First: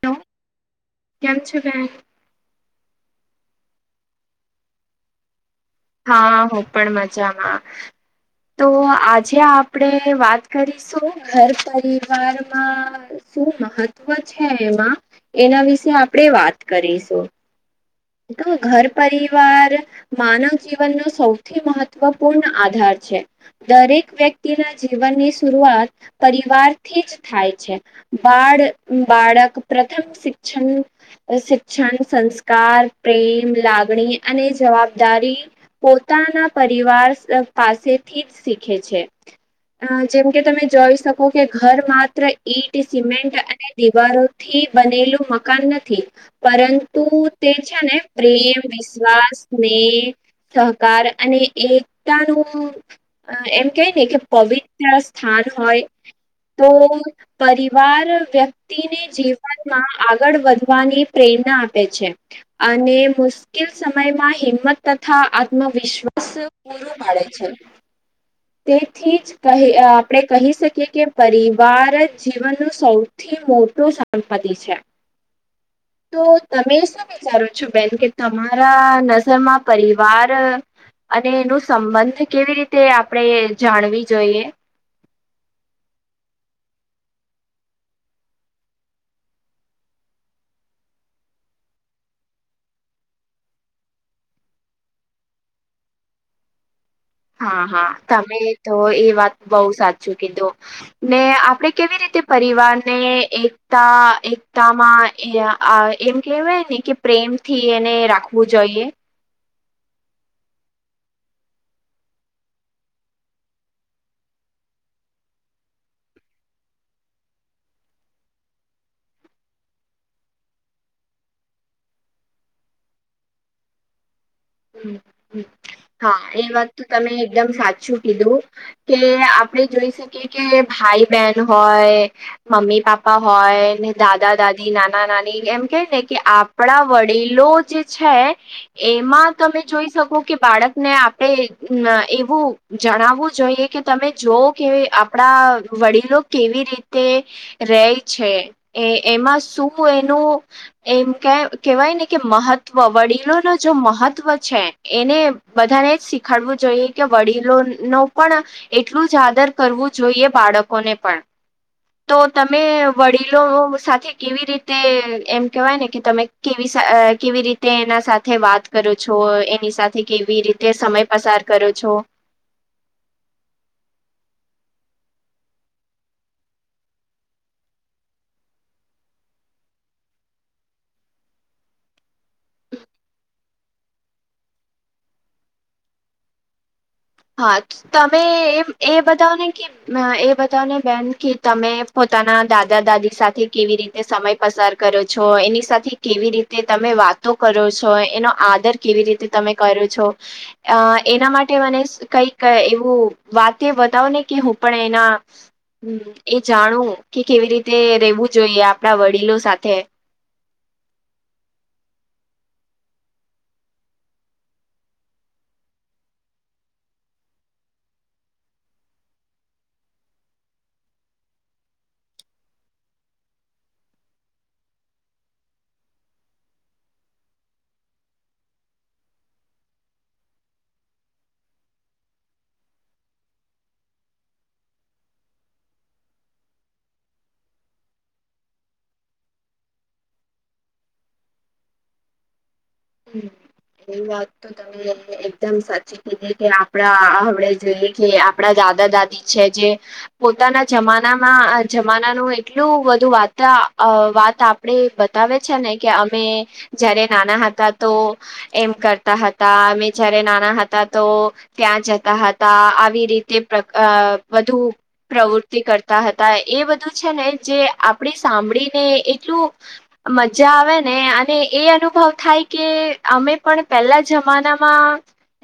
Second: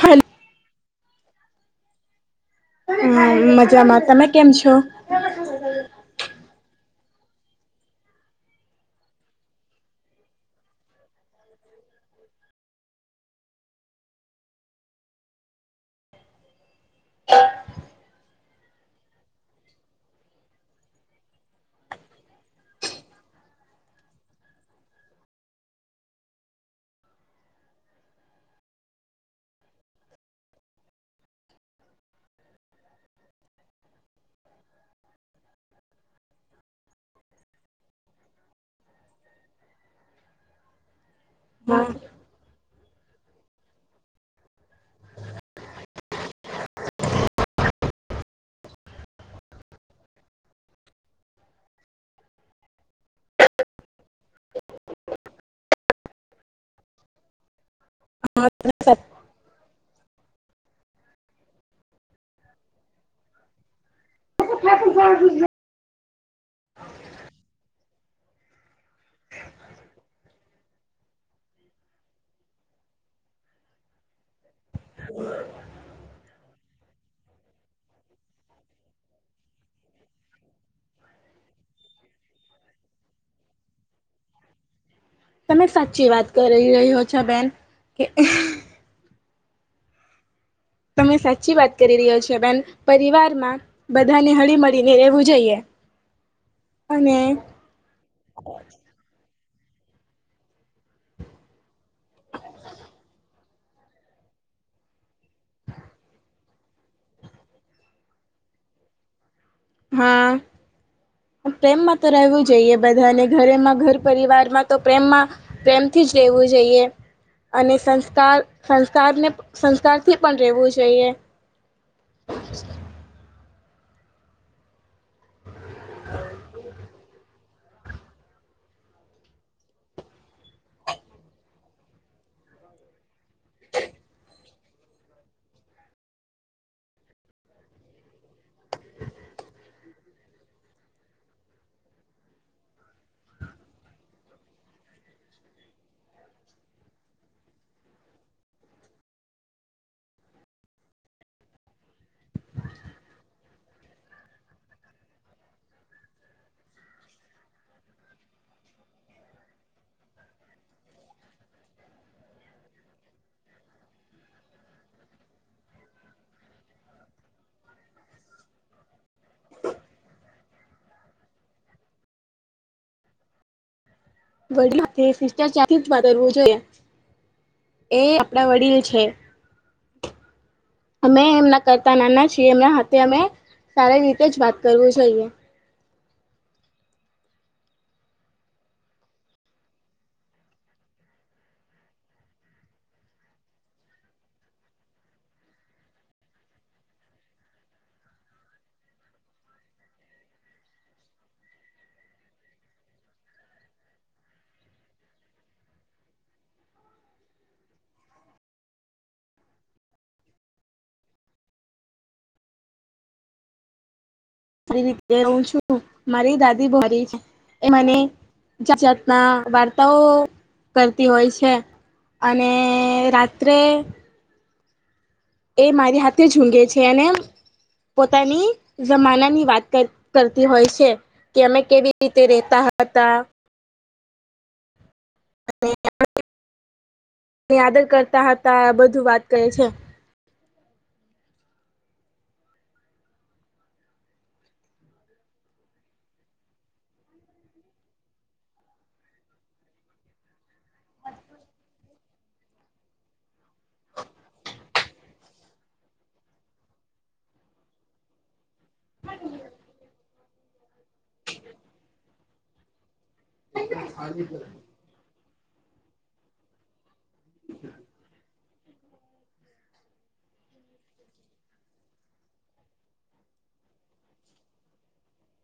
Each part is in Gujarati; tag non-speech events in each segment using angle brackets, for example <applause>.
હલો કેમ છો બહેન. હમ મજામાં તમે કેમ છો. હા હું પણ મજામાં. તો આજે આપડે વાત કરીશું ઘર પરિવારમાં શું મહત્વ છે એમાં એના વિશે આપણે વાત કરીશું. તો ઘર પરિવાર માનવ જીવનનો સૌથી મહત્વપૂર્ણ આધાર છે. દરેક વ્યક્તિના જીવનની શુરૂઆત પરિવારથી જ થાય છે. બાળ બાળક પ્રથમ શિક્ષન શિક્ષણ સંસ્કાર પ્રેમ લાગણી અને જવાબદારી પોતાના પરિવાર સ પાસેથી જ શીખે છે. અ જેમ કે તમે જોઈ શકો કે ઘર હા માત્ર ઈટ સિમેન્ટ અને દિવારો થી બનેલું મકાન નથી. પરંતુ તે છે ને પ્રેમ વિશ્વાસ સ્નેહ સહકાર અને એકતાનું અ એમ કે નને કે પવિત્ર સ્થાન હોય તો પરિવાર વ્યક્તિને જીવનમાં આગળ વધવાની પ્રેરણા આપે છે. અને મુશ્કેલ સમયમાં હિંમત તથા માં વિશ્વાસ પૂરો પાડે છે તેથીજ ક આપણેે કહી શકીએ કે પરિવાર જીવનનું સૌથી મોટું સંપતિ છે તો તમે શું? સારું છું બેન કે તમારા નજરમાં પરિવાર અને એનું સંબંધ કેવી રીતે આપણેે જાણવી જોઈએ? તમે સાચી વાત કરી રહ્યો છો બેન કે તમે સાચી વાત કરી રહ્યો છો બેન પરિવારમાં બધાને હળી મળીને રહેવું જઈએ. <unintelligible> હા હા તમે તો એ વાત બહુ સાચું કીધું ને આપડે કેવી રીતે પરિવાર ને એક એકતા એકતામાં આ એમ કેહેવાય ને કે પ્રેમ થી એને રાખવું જોઈએ. હા. પ્રેમમાં તો રહેવું જોઈએ બધાને ઘરેમાં ઘર પરિવારમાં તો પ્રેમમાં પ્રેમથી જ રહેેવું જોઈએ. અને સંસ્કાર સંસ્કારને સંસ્કારથી પણ રહેવું જોઈએ. હ. <unintelligible> હ હા એ વાત તો તમે એકદમ સાચું કીધું કે આપડે જોઈ શકીએ કે ભાઈ બહેન હોય મમ્મી પાપા હોય ને દાદા દાદી નાના નાની એમ કે ને કે આપણા વડીલો જે છે એમાં તમે જોઈ શકો કે બાળકને આપણે ન એવું જણાવવું જોઈએ કે તમે જોઓ કે આપડા વડીલો કેવી રીતે. રે છે એ એમાં શું એનું એમ કે કેહેવાય ને કે મહત્વ વડીલો ન જો મહત્વ મહત્વ છે એને બધાને એજ શીખાડવું જોઈએ કે વડીલો નો પણ એટલું જ આદર કરવું જોઈએ બાળકોને પણ તો તમે વડીલો સાથે કેવી રીતે એમ કેહેવાય ને કે તમે કેવી અ કેવી રીતે એના સાથે વાત કરો છો એની સાથે કેવી રીતે સમય પસાર કરો છો. બ સિસ્ટર ચવો જોઈ. એ આપણા વડીલ છે. અમે એમના કરતા નાના છીએ એમના હાથે અમે સારી રીતે જ વાત કરવું જોઈએ. હા તમે એમ એ બતાવને કે એ બતાવને બેન કે તમે પોતાના દાદા દાદી સાથે કેવી રીતે સમય પસાર કરો છો એની સાથે કેવી રીતે તમે વાતો કરો છો એનો આદર કેવી રીતે તમે કરો છો અ એના માટે મને કઈક એવું વાતે બતાવ ને કે હું પણ એના હમ એ જાણું કે કેવી રીતે રેવું જોઈએ આપડા વડીલો સાથે સારી રીતે હું છું મારી દાદી બોરી છે એ મને જાત જાતના વાર્તાઓ કરતી હોય છે. અને રાત્રે એ મારી હાથે ઝુંઘે છે અને પોતાની જમાનાની વાત કર કરતી હોય છે. કે અમે કેવી રીતે રેતા હતા આદર કરતા હતા બધું વાત કરે છે. હમ્મ એવી વાત તો તમે એ એકદમ સાચી કીધી કે આપણા આપડે જોઈએ કે આપણા દાદા દાદી છે જે પોતાના જમાનામાં જમાનાનું એટલું બધું વાત‌ અ વાત આપ આપડે બતાવે છે ને કે અમે જયારે નાના હતા તો એમ કરતા હતા અમે જયારે નાના હતા તો ત્યાં જતા હતા આવી રીતે પ્રકા અ વધુ પ્રવૃતિ કરતા હતા એ બધું છે ને જે આપણે સાંભળીને એટલું મજા આવે ને અને એ અનુભવ થાય કે અમે પણ પહેલા જમાનામાં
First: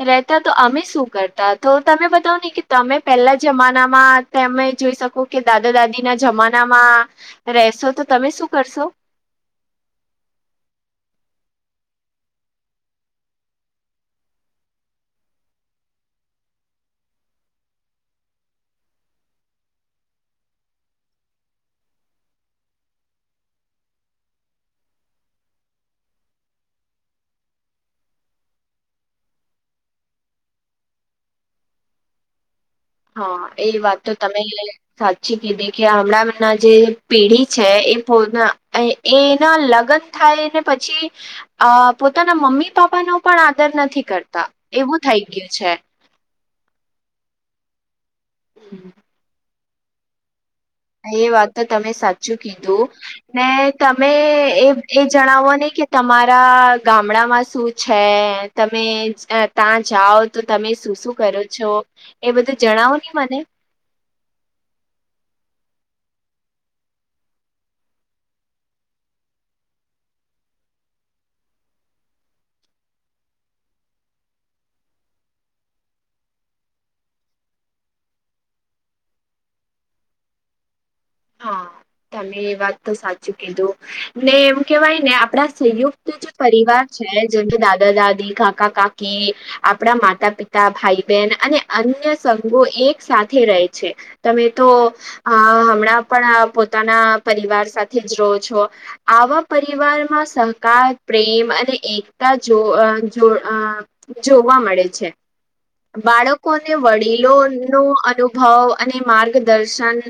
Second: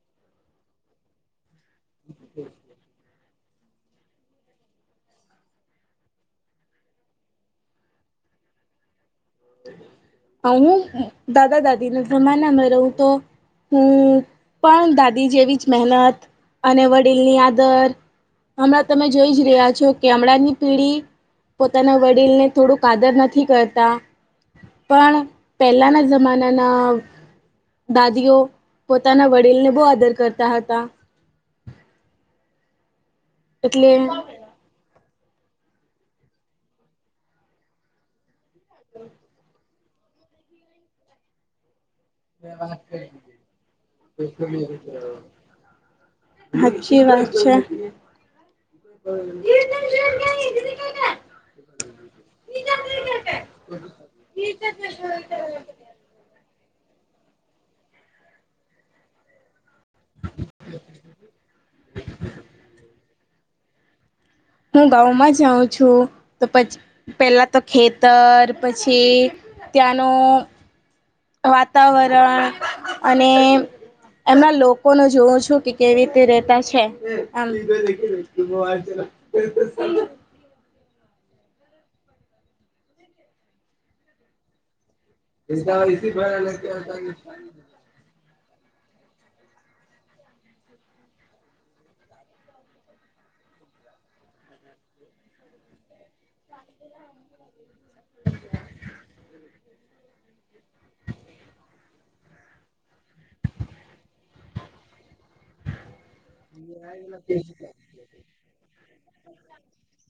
રહેતા તો અમે શું કરતા તો તમે બતાવ નને કે તમે પેલા જ જમાનામાં તમે જોઈ શકો કે દાદા દાદી ના જમાનામાં રહેશો તો તમે શું કરશો હ હું દાદા દાદીને જમાના માં રહું તો હું પણ દાદી જેવી જ મહેનત અને વડીલની આદર હમણાં તમે જોઈ જ રહ્યા છો કે હમણાં ની પેઢી પોતાના વડીલ ને થોડુંક આદર નથી કરતા પણ પહેલાંના જમાનાના દાદીઓ પોતાના વડીલને બહુ આદર કરતા હતા હા એ એટલે વાત તો તમે સાચી કીધી કે હમણાં ના જે પેઢી છે એ પો એના લગ્ન થાય ને પછી અ પોતાના મમ્મી પાપાનો પણ આદર નથી કરતા એવું થઈ ગયું છે સાચી વાત છે <inaudible> <inaudible> એ વાત તો તમે સાચું કીધું ને તમે એ એ જણાવો નહી કે તમારા ગામડામાં શું છે તમે ત્યાં જાઓ તો તમે શું શું કરો છો એ બધું જણાવો ને મને હું ગાઉમાં જાઉં છું તો પછી પેલા તો ખેતર પછી ત્યાંનું વાતાવરણ અને એમના લોકોને જોવુ છું કે કેવી રીતે રેતા છે એ બે ત્રણ હા તમે એ વાત તો સાચી કીધું ને એવું કેવાય ને આ આપણા સંયુક્ત જે પરિવાર છે જેમકે દાદા દાદી કાકા કાકી આપણા માતા પિતા ભાઈ બહેન અને અન્ય સંઘો એક સાથે રહે છે તમે તો અ હમણાં પણ પોતાના પરિવાર સાથે જ રહો છો આવા પરિવારમાં સહકાર પ્રેમ અને એકતા જો જો જોવા મળે છે બાળક લોકોને વડીલો નો અનુભવ અને માર્ગદર્શન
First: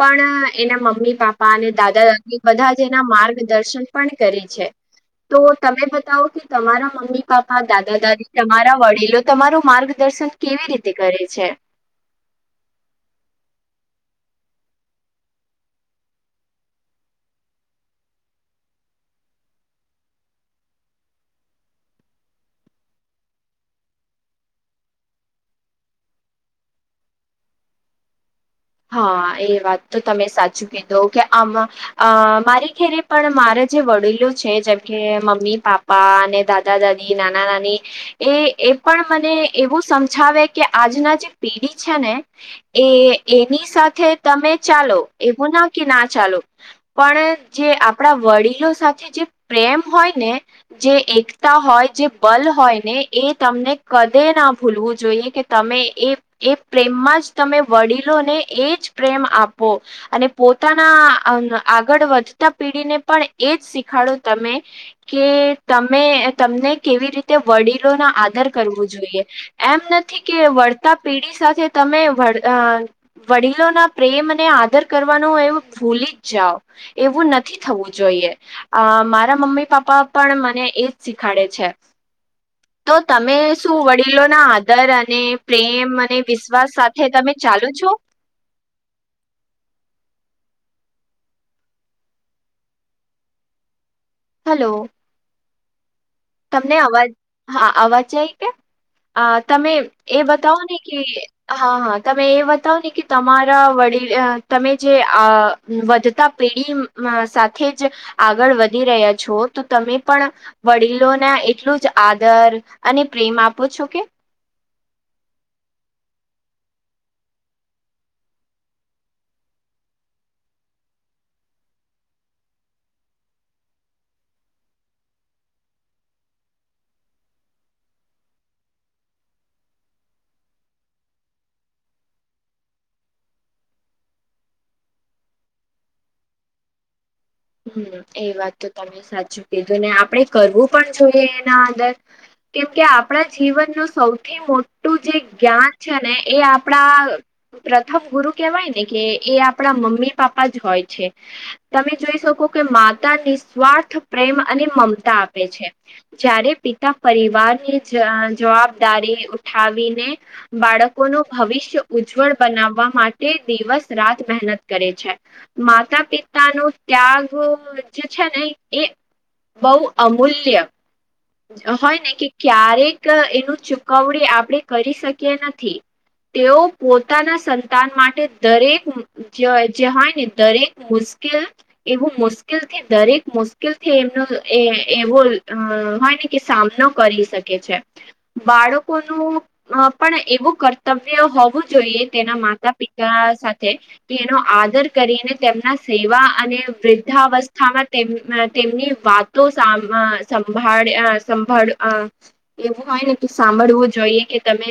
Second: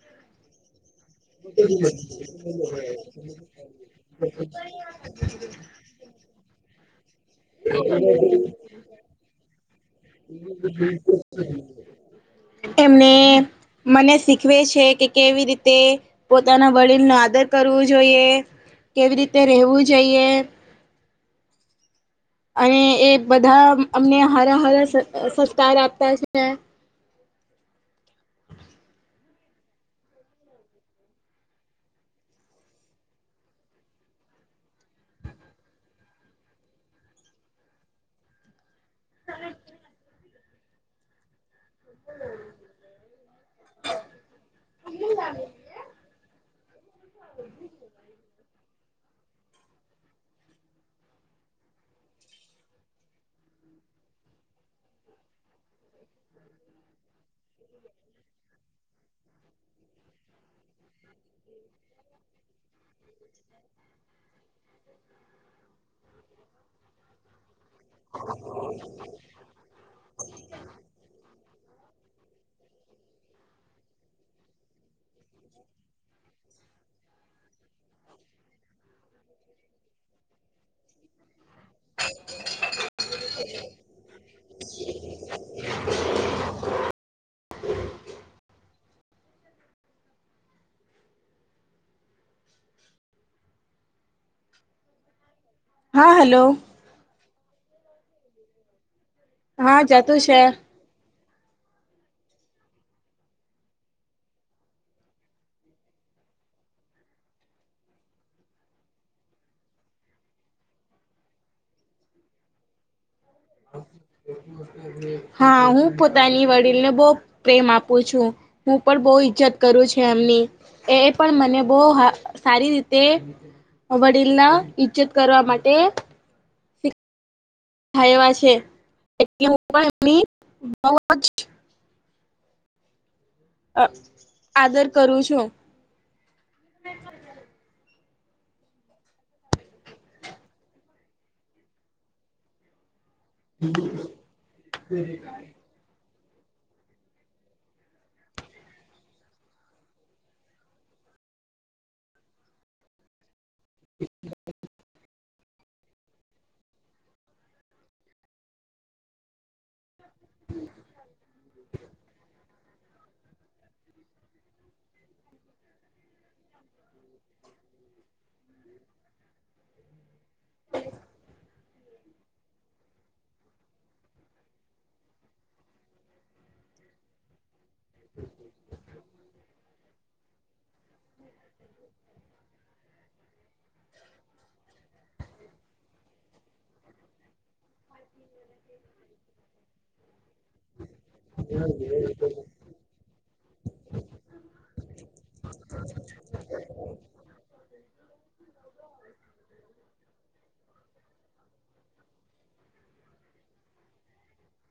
પણ એના મમ્મી બાપા અને દાદા દાદી બધા જ એના માર્ગદર્શન પણ કરી છે તો તમે બતાવો કે તમારા મમ્મી પાપા દાદા દાદી તમારા વડીલો તમારો માર્ગ દર્શન કેવી રીતે કરે છે એમને મને શીખવે છે કે કેવી રીતે પોતાના વડીલ નુ આદર કરવું જોઈએ કેવી રીતે રહેવું જોઈએ અને એ બધા અમને હરા હરા સત્કાર આપતા છે હા એ વાત તો તમે સાચું કીધું કે આમાં અ મારી ઘેરે પણ મારા જે વડીલો છે જેમ કે મમ્મી પાપા પપ્પા અને દાદા દાદી નાના નાની એ એ પણ મને એવું સમજાવે કે આજના જે પેઢી છે ને એ એની સાથે તમે ચાલો એવું ના કે ના ચાલો પણ જે આપણા વડીલો સાથે જે પ્રેમ હોય ને જે એકતા હોય જે બલ હોય ને એ તમને કદે ના ભૂલવું જોઈએ કે તમે એ એ પ્રેમમાં જ તમે વળી ને એજ પ્રેમ આપો અને પોતાના આગળ વધતા પીઢીને પણ એજ શીખાડું તમે કે તમે તમને કેવી રીતે વડીલો ના આદર કરવો જોઈએ. એમ નથી કે વળતા પેઢી સાથે તમે વ વડીલોના પ્રેમને આદર કરવાનું એ ભૂલી જ જાઓ. એવું નથી થવું જોઈએ. અ મારા મમ્મી પાપ્પા પણ મને એજ શીખાડે છે. <unintelligible> <inaudible> તો તમે શું વડીલો ના આદર અને પ્રેમ અને વિશ્વાસ સાથે તમે ચાલો છો? હલો. હા હલો. ને અવાજ હા અવાજ જાય કે તમે હા જતું એ છે બતાવો ને કે હા હા તમે એ બતાવો ને કે તમારા વડીલ તમે જે આ વધતા પેઢી સાથે જ આગળ વધી રહ્યા છો તો તમે પણ વડીલોને એટલું જ આદર અને પ્રેમ આપો છો કે <unintelligible> હા હું પોતાની વડીલ ને બહ પ્રેમ આપું છું. હું પણ બહુ ઈજ્જત કરું છ એમની. એ પણ મને બહ સારી રીતે વડીલના ઈજ્જત કરવા માટે થ એવા છે એટલે હું પણ એમની બવજ અ આદર કરું છું. હમ એ વાત તો તમે સાચી કીધું ને આપણે કરવું પણ જોઈએ એના અંદર. કેમકે આપણા જીવનનું સૌથી મોટું જે જ્ઞાન છે ને એ આપણા પ્રથમ ગુરુ કેવાય ને કે એ આપણા મમ્મી પાપ્પા જ હોય છે. તમે જોઈ શકો કે માતા નિ સ્વાર્થ પ્રેમ અને મમતા આપે છે. જ્યારે પિતા પરિવારની જવાબદારી ઉઠાવીને બાળકો ન ભવિષ્ય ઉજ્જવળ બનાવવા માટે તે દિવસ રાત મહેનત કરે છે. માતા પિતા ન ત્યાગ જે છે ને એ બહુ અમૂલ્ય હોય ને કે ક્યારેક એનું ચુકવણી આપણે કરી શકીએ નથી. તેઓ પોતાના સંતાન માટે દરેક જે હોય ને દરેક મુ એવું મુશ્કેલ થી દરેક મુશ્કેલ થી એમનો એવો હોય કે સામનો કરી શકે છે. બાળકોનું પણ એવું કર્તવ્ય હોવું જોઈએ તેના માતા પિતા સાથે કે એનો આદર કરીને તેમના સેવા અને વૃદ્ધાવસ્થામાં તેમ તેમની વાત તો સા સંભાળ સંભાળ એવું હોય ને સાંભળવું જોઈએ કે તમે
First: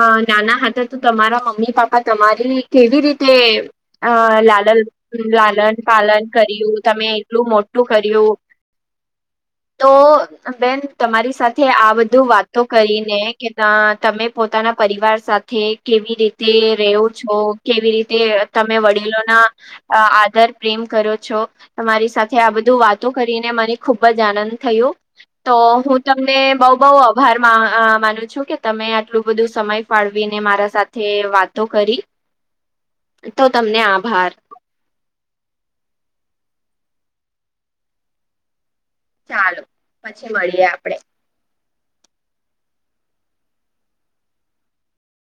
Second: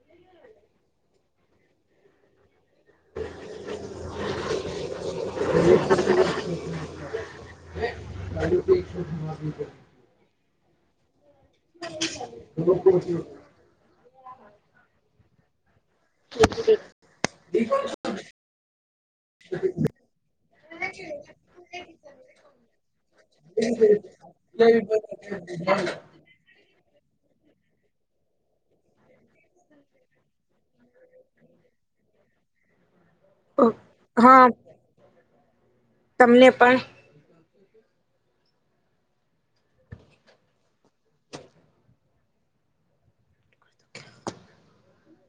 અ નાના હતા તો તમારા મમ્મી પપ્પા તમારી કેવી રીતે અ લાલન લાલન પાલન કર્યું તમે એટલું મોટું કર્યું <inaudible> તો બેન તમારી સાથે આ બધું વાતો કરીને તમે પોતાના પરિવાર સાથે કેવી રીતે રવો છો કેવી રીતે તમે વડીલોના અ આદર પ્રેમ કરો છો. તમારી સાથે આ બધું વાતો કરીને મને ખુબ જ આનંદ થું તો હું તમ તને બહ બહ આભાર માનું છું કે તમે આટલું બધું સમય ફાળવીને મારા સાથે તે વાતો કરી. <inaudible> તો તમને આભાર. હા તમને પણ ચાલો પછી મળીએ આપડે.